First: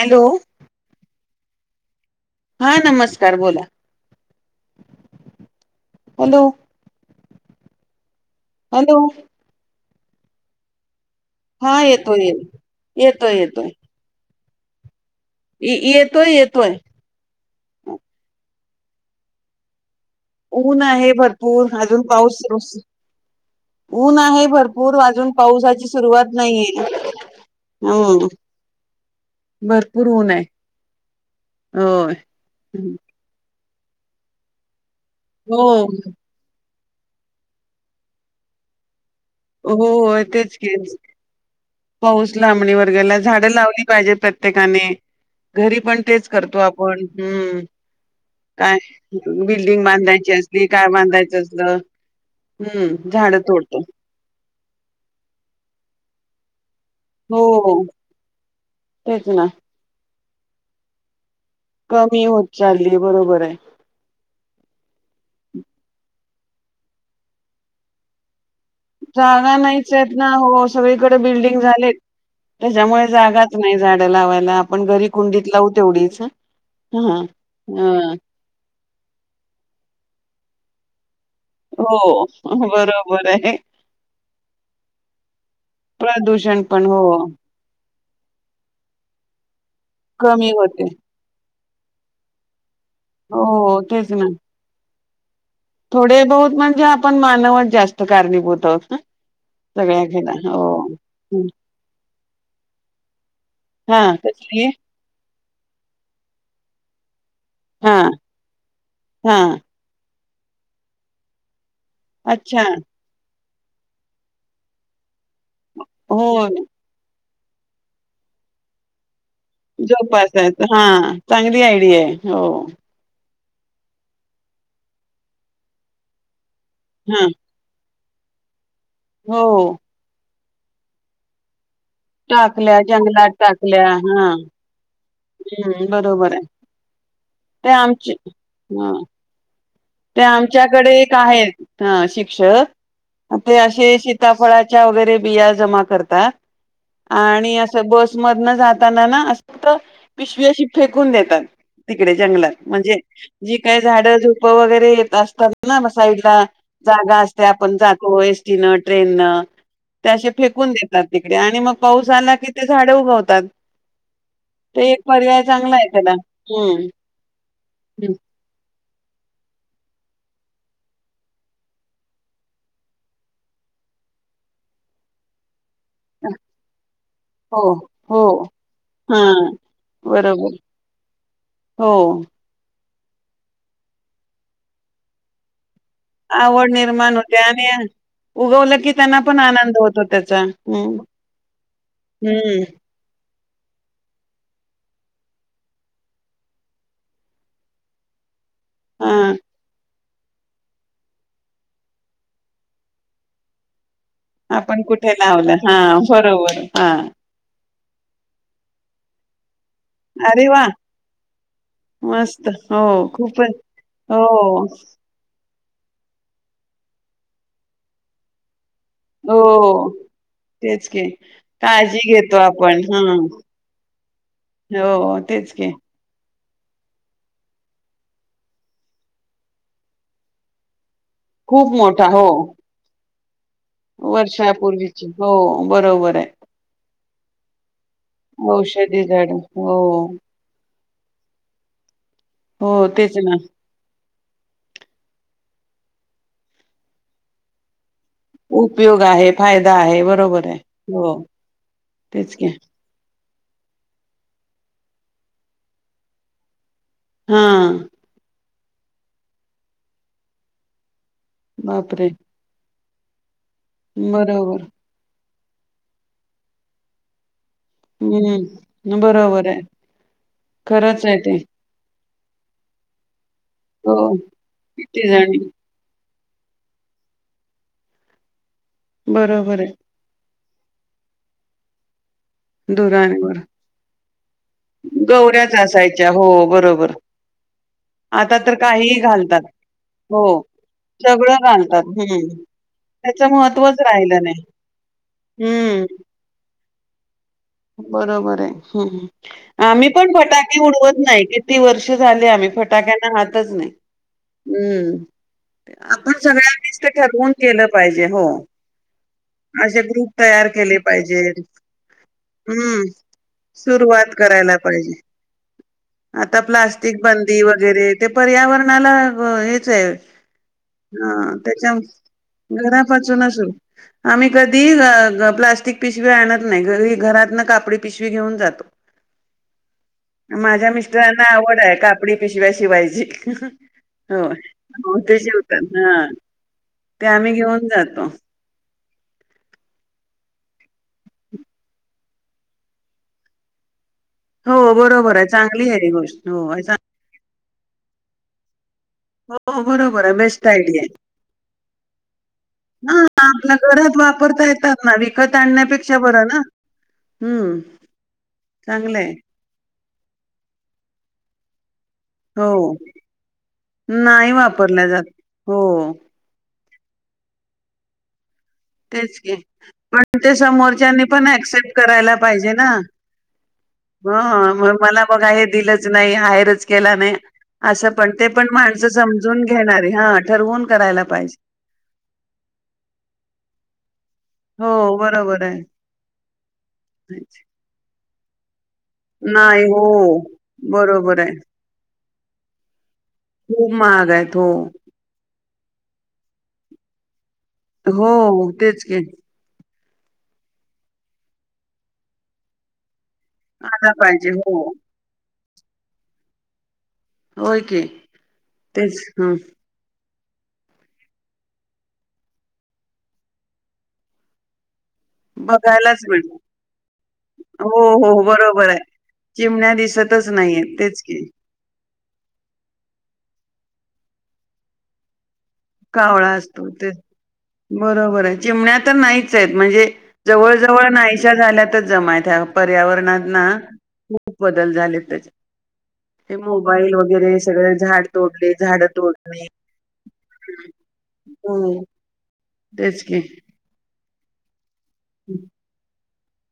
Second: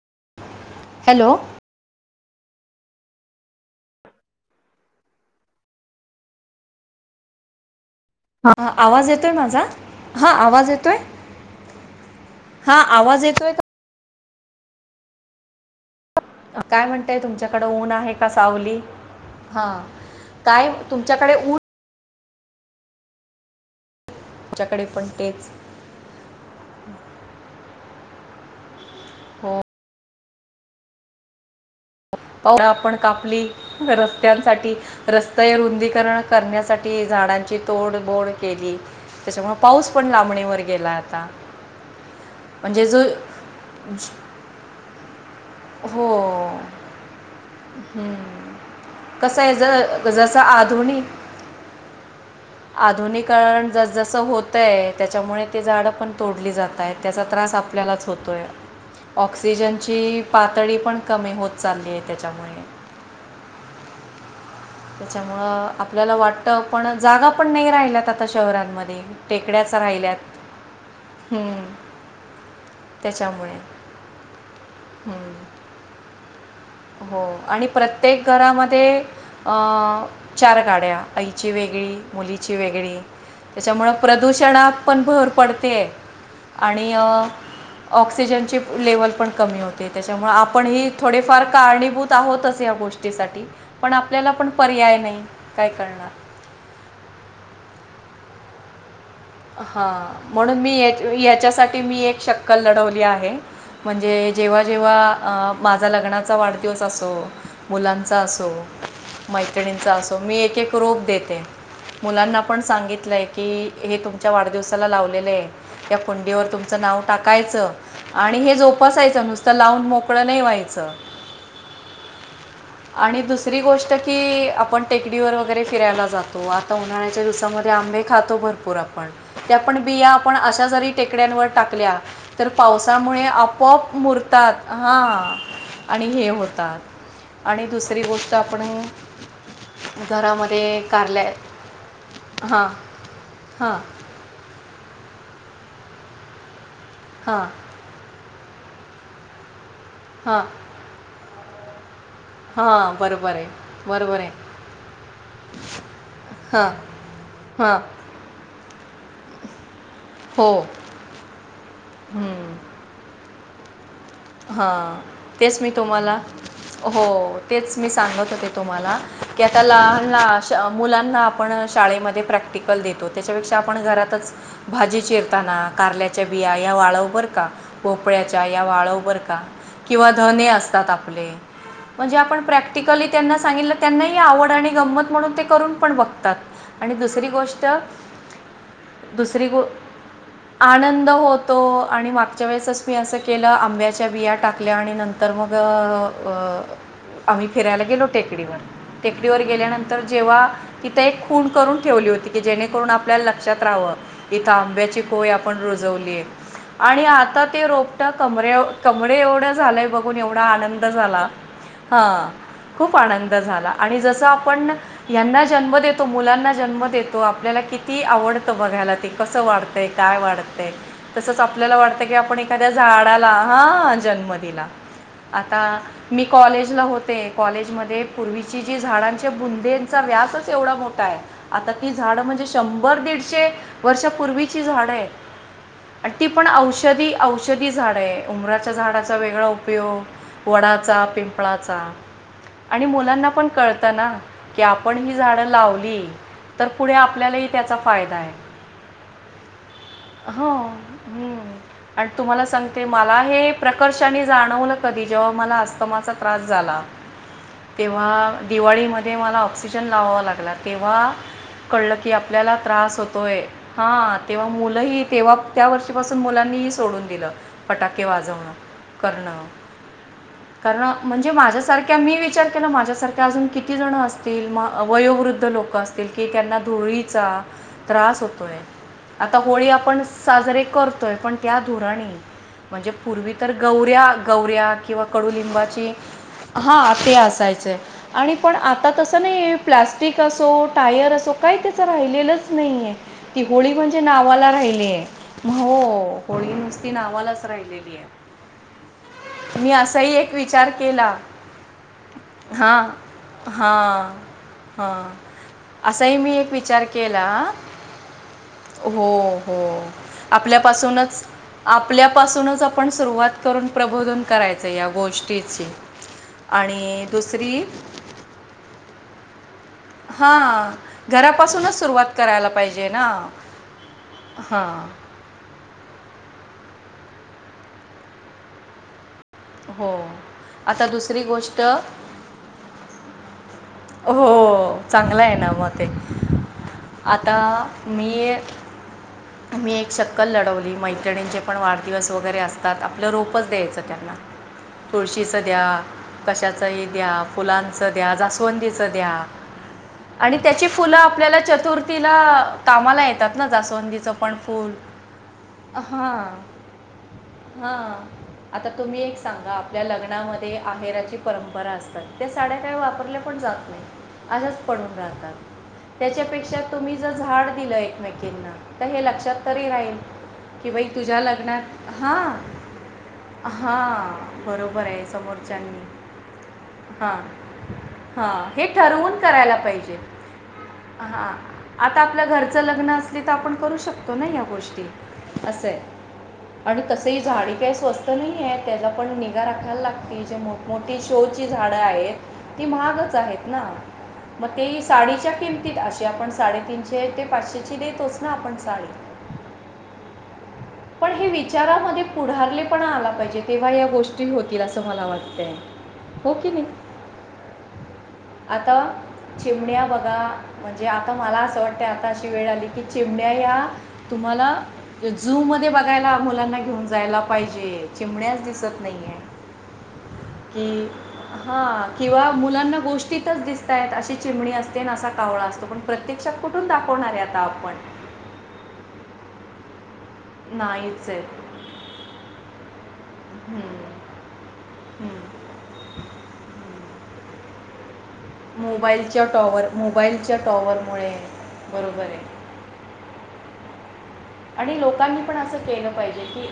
Hello. Hello. हा नमस्कार बोला. [inaudible] हॅलो. हॅलो आवाज येतोय माझा, हा आवाज येतोय? हा येतोय, हा आवाज येतोय येतोय. का येतोय येतोय काय म्हणतय तुमच्याकडें ऊन आहे का सावली. हां ऊन आहे भरपूर अजून पाऊस सुरू [unintelligible] ऊन आहे तुमच्याकडे भरपूर पण अजून तेच पावसाची सुरुवात नाहीये. हम हो भरपूर ऊन हे. [unintelligible] कापली रस्त्यांसाठी रस्ते हो रुंदीकरण करण्यासाठी. झाडांची तोडबोड केली त्याच्यामुळे हो पाऊस पण तेच लांबणीवर की गेला आता. पाऊस लांबणी म्हणजे वर जो गेला झाडं लावली पाहिजे प्रत्येकाने. घरी पण हो तेच करतो आपण- हम्म. काय कसं आहे बिल्डिंग ज बांधायची जसं असली, काय आधुनिक बांधायचं असल- हम्म झाडं आधुनिकरण तोडतो. जसजसं होत त्याच्यामुळे ते झाडं पण तोडली जातात. त्याचा त्रास हो आपल्याला होतो तेच ना ऑक्सिजनची पातळी पण कमी हो कमी होत चाललीय बरोबर आहे. त्याच्यामुळ आपल्याला वाटत पण जागा पण नाही राहिल्यात आता शहरां जागा नाहीच आहेत ना हो सगळीकडे बिल्डिंग झालेत- त्याच्यामुळे जागाच नाही झाडं लावायला आपण घरी कुंडीत लावू तेवढीच. हो आणि हा प्रत्येक घरामध्ये चार गाड्या- आईची वेगळी, हो मुलीची वेगळी, बरोबर आहे त्याच्यामुळ प्रदूषणात पण भर पडतेय- ट्यूशन पण हो- ऑक्सिजनची लेवल पण कमी होते, त्याच्यामुळं कमी होते आपणही थोडेफार- कारणीभूत आहोतच, या गोष्टीसाठी हो पण तेच ना आपल्याला पण पर्याय नाही- काय करणार थोडे बहुत म्हणजे आपण मानवात जास्त कारणीभूत आहोत. हा सगळ्या घ्याला म्हणून मी हो याच्यासाठी मी एक शक्कल लढवली आहे, हा म्हणजे- जेव्हा, कसली जेव्हा- माझा लग्नाचा वाढदिवस असो, हा मुलांचा असो, हा मैत्रिणींचा असो- स मी एक एक रोप देते मुलांना पण अच्छा सांगितलंय की हे तुम- वाढदिवसाला लावले त्या हो कुंडीवर तुमच नाव टा- टाकायचं आणि हे जोपासायचं नुसत- झोपासायच, [unintelligible] हा चांगली आयडीया आहे हो- आणि दुसरी गोष्ट की आपण टेकडीवर वगैरे फिरायला जातो आ- उन्हाळ्याच्या हा दिवसामध्ये आंबे खातो भरपूर आपण ते हो. आपण बिया- आपण अशा जरी टेकड्यांवर टाकल्या तर टाकल्या पावसामुळे जंगलात टाकल्या. आपोआप हां. मुरतात हां- हं. आणि हे बरोबर आहे. होतात आणि ते दुसरी आमचे गोष्ट आपण- हं. ते घरामध्ये आमच्याकडे एक कारल्या आहेत, अ हां शिक्षक- ते हां असे शीताफळाच्या वगैरे बिया जमा- करत हां आणि अस बसमधन जाताना ना अस- हां पिशवी अशी फेकून देतात, तिकडे जंगलात हां म्हणजे बरोबर आहे जी काय झाडं बरोबर आहे झ- वगैरे येत असताना साइडला हां जागा असते, हां आपण जातो एसटी न ट्रेन नं- त्याे फेकून देतात तिकडे आणि मग पाऊस आला की ते झाडं उगवतात. हा ते एक पर्याय तेच मी चांगला आहे त्याला तुम्हाला हम्म हो तेच मी सांगत होते,, तुम्हाला- की आता लहान मुलांना आपण शाळेमध्ये प्रॅक्टिकल देतो, त्याच्यापेक्षा आपण घरात- भाजी चिरताना कारल्याच्या बिया या वाळव बर का? हो हो भोपळ्याच्या या वाळ- हा बरं का? किंवा धने बरोबर असतात आपले हो म्हणजे आप प्रॅक्टिकली त्यांना सांगितलं, त्यांनाही आवड आणि गंमत म्हणून ते करून- पण बघतात आवड आणि निर्माण दुसरी होते गोष्ट- आणि उगवलं की त्यांना पण दुसरी ग आनंद होतो त्याचा हम्म आनंद होतो आणि मागच्या हम्म वेळेसच मी असं- के आंब्या- च्या बिया टाकल्या आणि नंतर मग आम्ही फिरायला गेलो टेकडीवर- हा टेकडीवर गेल्यानंतर- तर जेव्हा तिथ एक खून करून ठेवली होती की जेणेकरून आपल्याला लक्षात राहावं- इथं आपण आंब्याची कुठे खोय लावलं आपण हा रुजवलीय बरोबर हा आणि आता ते रोप - ट कमरे कमरे एवढं झालंय बघून एवढा अरे वा आनंद झाला- हा मस्त हो खूप आनंद खूपच झाला आणि हो जस आपण यांना- जन्म देतो, मुलांना जन्म देतो, आपल्याला किती आवडत- बघायला, त हो कसं वाढतंय, काय वाढतंय, तेच की तसंच आपल्याला काळजी वाटतं की घेतो आपण एखाद्या हा झाडाला- हा जन्म दिला हो तेच आता की मी कॉलेज ला होते कॉलेजमध्येध्ये पूर्वीची जी झाडांच्या बुंदेंचा व्यासच एवढा मोठा काय खूप आता ती मोठा झाडं हो म्हणजे शंभर दीडशे - - वर्षापूर्वीची झाड आहे हो आणि बरोबर आहे ती पण औषधी औषधी झाड आहे. उमरा्याच्या औषधी झाडाचा झाड वेगळा उपयोग. हो वडाचा - - पिंपळाचा हो आणि तेच मुलांना ना पण कळतं ना. की आपण ही झाडं लावली तर, पुढे आपल्यालाही त्याचा फायदा आहे. उपयोग आहे फायदा आहे बरोबर हो, आहे हो हम्म. आणि तेच तुम्हाला की सांगते म ला हे प्रकर्षाने जाणवलं कधी जेव्हा, मला अस्तमाचा त्रास झाला. हा तेव्हा दिवाळीमध्ये मला ऑक्सिजन लावावा लागला तेव्हा - - कळलं बापरे की आपल्याला त्रास होतोय हा तेव्हा बरोबर मुलं ही तेव्हा त्या वर्षीपासून मुलांनीही सोडून दिलं. फटाके वाजवणं हम्म करणं बरोबर आहे कारण खरंच आहे म्हणजे ते माझ्यासारख्या मी वि - - विचार केला माझ्यासारख्या अजून किती जण हो असतील किती जणी वयोवृद्ध लोक असतील. की त्यांना धुळीचा त्रास होतोय. आता बरोबर होळी आहे आपण साजरे करतोय. पण त्या धुराणी म्हणजे पूर्वी दुराणीवर तर गौऱ्या गवऱ्या किंवा गौऱ्याच कडुलिंबाची असायच्या हो हा बरोबर ते अस - - सायचं आणि पण तर आता काहीही तस घालतात नाही प्लास्टिक हो असो, टायर असो सगळं काय त्या घालतात हम्म राहिलच - - नाही त्याचं ती होळी महत्त्वच म्हणजे राहिलं नाही नावाला राहिली. हो. हम्म होळी नुसती नावाला बरोबर हाय. मी आम्ही पण असाही एक फटाके विचार उडवत केला नाही. किती वर्ष झाले आम् मी फटाक्यांना हातच नाही. हा. हम्म आपण असाही मी एक सगळ्यांनीच विचार ते केला. ठरवून केलं पाहिजे हो हो, हो. असे ग्रुप तयार केले आपल्यापासूनच पाहिजेत आपल्याप सूनच हम्म आपण सुरुवात करून सुरुवात प्रबोधून करायला करायचं या पाहिजे गोष्टीची. आता प्लास्टिक आणि बंदी दुसरी वगैरे ते पर्यावरणाला हेच आहे हां हा त्याच्या घरापासूनच सुरुवात करायला पाहिजे ना घरापासून अस आम्ही कधी हां प्लॉस्टिक पिशवी आणत नाही घरी घरात न कापडी पिशवी घेऊन जातो. हो माझ्या आता दुसरी मिस्टरांना आवड गोष्ट हाय कापडी पिशव्या शिवायची. हो. हो ते चांगला हाय ना शिवतात मग ते. हा ते आम्ही आता घेऊन जातो मी मी एक शक्कल लढवली. मैत्रणींचे पण वाढदिवस वगैरे असतात. आपलं रोपच द्यायचं त्या - - हो बरोबर आहे तुळशीच चांगली द्या. आहे ही गोष्ट हो कशाचही द्या. फुलांच द्या. जास्वंदी च द्या हो बरोबर आहे आणि बेस्ट त्याची आयडिया आहे. फुलं आपल्याला चतुर्थीला कामाला येतात ना. जास्वं - - रोज वापरता येतात ना. विकत आणण्यापेक्षा बर ना. हम्म हा. आता तुम्ही चांगलंय. एक सांगा. या लग्नामध्ये आहेराची परंपरा असतात त्या हो साड्या काय वापरल्या जात नाही असच वापरल्या पडुन जात. राहतात हो त्याच्यापेक्षा - - तुम्ही ज झाड दिलं एकमेकींना. तर हे तेच की लक्षात तरी राहील पण ते की बाई समोरच्यानी तुझ्या पण ऍक्सेप्ट लग्नात करायला हां पाहिजे ना. हां ह मग बरोबर मला आहे बघा हे दिलंच समोरच्यांनी नाही. आहेर केला नाही. असं पण ह ते पण हे माणसं ठरवून समजून करायला घेणारी पाहिजे. हा ठरवून करायला हं. पाहिजे. आता आपल्या घरच लग्न अस आपण करू शकतो ना. या हो गोष्टी बरोबर आहे. असं आणि तस झाडे स्व स्त नाही यं त्याला पण निगा नाही राखायला हो लागती जे मोठमोठी बरोबर आहे. शोची झाडं आहेत. ती महागच आहेत ना. खूप महाग आहेत हो. मग ते साडीच्या किम - - ती अशी आपण साडेतीनशे ते पाचशेची देतोच ना हो आपण तेच साडी. की पण हे विचारामध्ये पुढारले पण आला पाहिजे, तेव्हा या आला गोष्टी पाहिजे होतील हो. असं मला वाटतय. हो की नाही. होय की आता तेच ह चिमण्या बघा. म्हणजे आता मला असं वाटत. आता अशी वेळ आली की चेमन्या या तुम्हाला जू मध्ये बघायलाच बघायला मिळ मुलांना घेऊन जायला हो पाहिजे. हो चिमण्यास बरोबर आहे दिसत नाहीयं. चिमण्या दिसतच नाहीय तेच की हां किंवा मुलांना गोष्टीतच दिसताय अशी चिमणी असते असा कावळा अस कावळा असतो ते बरोबर आहे चिमण्या तर नाहीच आहेत म्हणजे जवळ जवळ नाहीच आहे नाहीशा झाल्यात जमा पर्यावरण हम्म, खूप बद झाले हम्म. त्या मोबाईल वगरे सग झा मोबाईलच्या टॉवर मोबाईलच्या टॉवरमुळे हो बरोबर आहे तेच क आणि लोकांनी पण असं केलं पाहिजे की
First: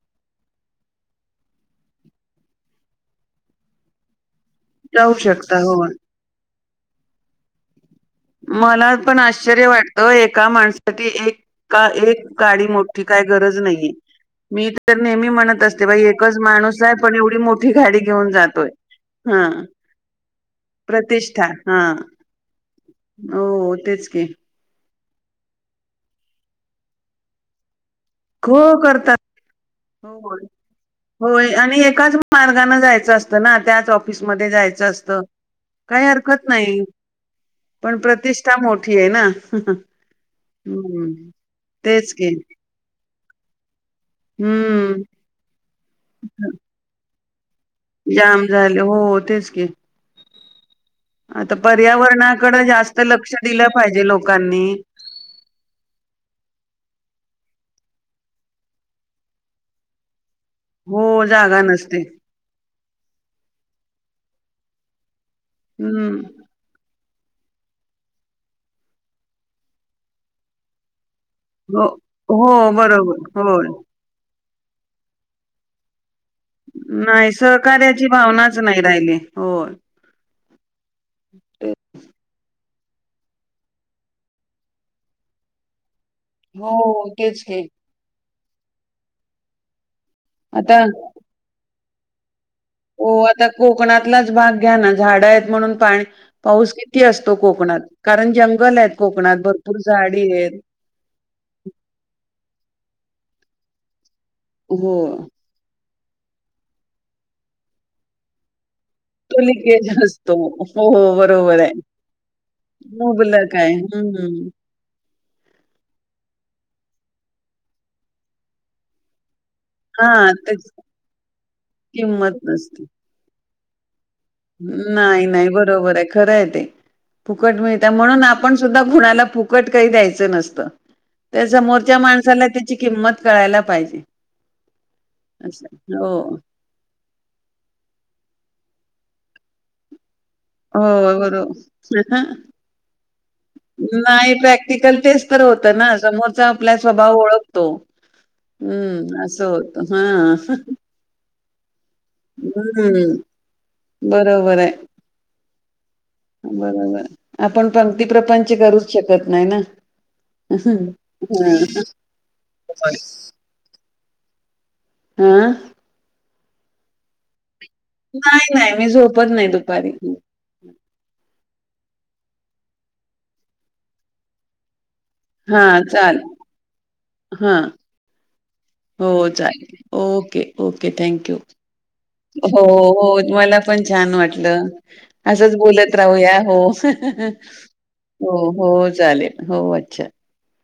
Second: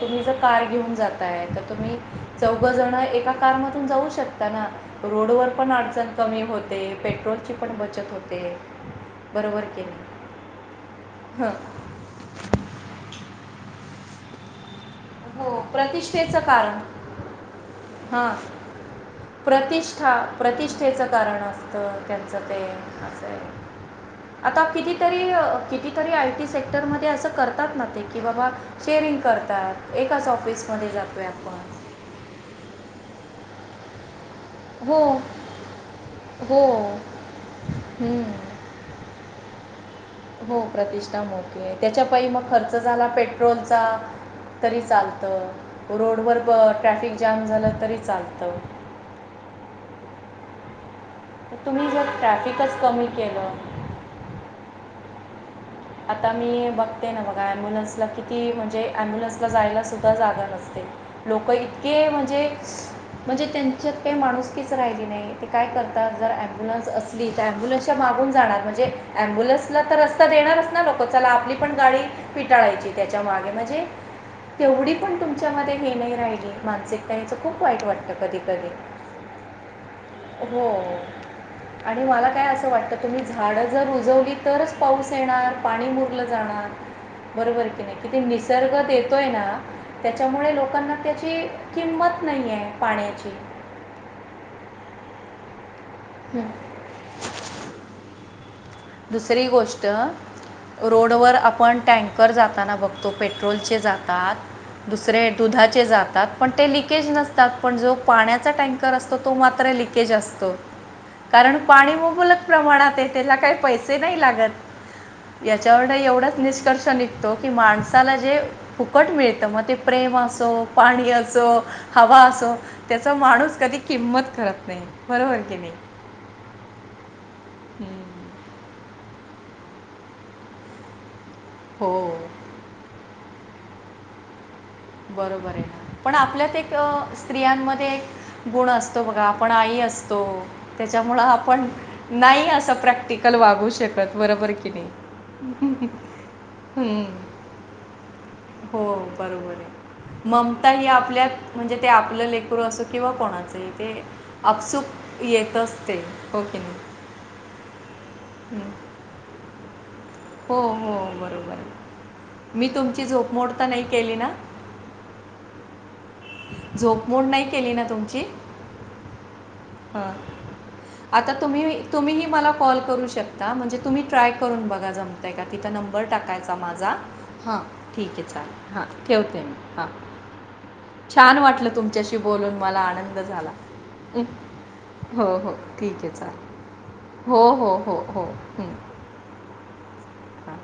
तुम्ही जर कार घेऊन जात आहे तर तुम्ही चौघजण एका कारमधून जाऊ शकता ना जाऊ रोडवरर शकता पण हो अडचण कमी होते पेट्रोलची पण बचत होते. मला पण बरोबर आश्चर्य की वाटत नाही? एका माणसासाठी हं. एक एक गाडी मोठी काय गरज नाहीे मी तर नेहमी हो. म्हणत असते बा एकच प्रतिष्ठेचं कारण. माणूसला आहे पण एवढी मोठी गाडी घेऊन हां. जातोय हा प्रतिष्ठा प्रतिष्ठेचं कारण प्रतिष्ठा हा असतं त्यांचं ते हो आहे. तेच की आता कितीतरी कितीतरी आय टी सेक्टरमध्ये असं करतात ना ते की बाबा चेअरिंग करतात एकाच हो ऑफिसमध्ये जातोय होय आपण. आणि एकाच मार्गाने जायचं असतं ना त्याच ऑफिस जाच हो. असत काही हरकत हो. नाही पण हं. प्रतिष्ठा मोठी आहे ना हो प्रतिष्ठाक हम्म मोठीये त्याच्या तेच प की मग खर्च झाला पेट्रोल तरी हम्म चालत रोडवर ट्राफिक जाम तरी जाम चालतं झाले हो तेच ग आता तुम्ही जर पर्यावरणाकडे ट्रॅफिकच जास्त कमी लक्ष केलं दिलं पाहिजे लोकांनी आता मी बघते ना बघा अमब्युलन्सला किती म्हणजे अम्ब्युलन्सला जायला सुद्धा जागा हो लोक जागा नसते इतके म्हणजे म्हणजे त्यांच्यात काही माणूसकीीच राहिली नाही ते काय करतात हम्म जर अमब्युलन्स अस अबुलनसच्या मागून जाणार म्हणजे अबुलन्सला तर रस्ता देणारच ना ल चला आपली पण हो गाडी हो पिटाळायची त्याच्या मागे बरोबर हो म्हणजे तेवढी पण तुमच्यामध्ये हे नाही राहील नाही सहकार्याची भावनाच कधी नाही राहिली हो हो आणि मला काय असं वाट आता तुम्ही झाडं जर उजवली तरच पाऊस येणार पाणी मुर जाणार हो तेच बरोबर की नाही किती निसर्ग येतोय ना त्याच्यामुळे आता लोकांना त्याची किंमत नाहीय हो आता कोकणातलाच भाग घ्या ना झाडं आहेत म्हणून पा पाऊस किती असतो कोकणात कारण आहेत कोकणात दुसरी भरपूर गोष्ट झाडी आहेत. रोडवर आपण टँकर जात जाताना बघतो पेट्रोलचे जातात हो दुसरे दुधाचे जातात पण ते लकेज नसतात पण जो पाण्याचा टँ तो्र तो मात्र लिकेज असतो हो हो कारण बरोबर आहे. पाणी मुबलक प्रमाणात हे त्याला काही मुबलक आहे पैसे नाही हम्म लागत याच्यावर एवढाच निष्कर्ष निघतो की माणसाला जे फुकट मिळतं म ते हा प्रेम असो त्याची पाणी असो हवा किंमत असो नसते. त्याचा माणूस कधी किंमत करत नाही बरोबर नाही की बरोबर आहे खरंय ते फुकट मिळत हम्म. म्हणून आपण सुद्धा ु फु का द्यायच नत त्या सो हो माणला त्या क कळायला पाहिजे बरोबर आहे असं पण हो आपल्यात एक स्त्रियांमध्ये एक गुण असतो तो बघा आपण आई अस तो हो त्याच्यामुळ आपण बरोबर नाही असं प्रॅक्टिकल वागू शकत नाही बरोबर कि नाही प्रॅक्टिकल तेच तर होत ना, समोरचा आपला स्वभाव हम्म. ओळखतो, हो असं बरोबर होत. हा ममता ही आपल्या म्हणजे ते आपलं लेकरू असो किंवा हम्म कोणाचं ते बरोबर आहे. अपसूक येत असते हो की नाही? बरोबर आपण पंक्ती प्रपंच हं. करूच शकत नाही ना. हो, हो, बरोबर मी तुमची झोपमोड तर नाही केली ना? आा..? झोप मोड नाही- केली नाही, नाही मी झोपत नाही दू हा आता त तुम्ही तुम्ही मला कॉल करू शकता म्हणजे तुम्ही ट्राय करून बघा जम त्या का हा तिथं नंबर चालेल टाकायचा माझा हा हां ठीक आहे चालेल. हां हो, ठेवते मी चालेल हां ओके, ओके थँक यू. छान वाटलं तुमच्याशी बोलून हो मला हो आनंद झाला मला पण छान हं. वाटलं हो हो असच बोलत ठीक आहे राहूया चालेल हो. हो, हो, हो, हं. हो, चालेल हो अच्छा. हां.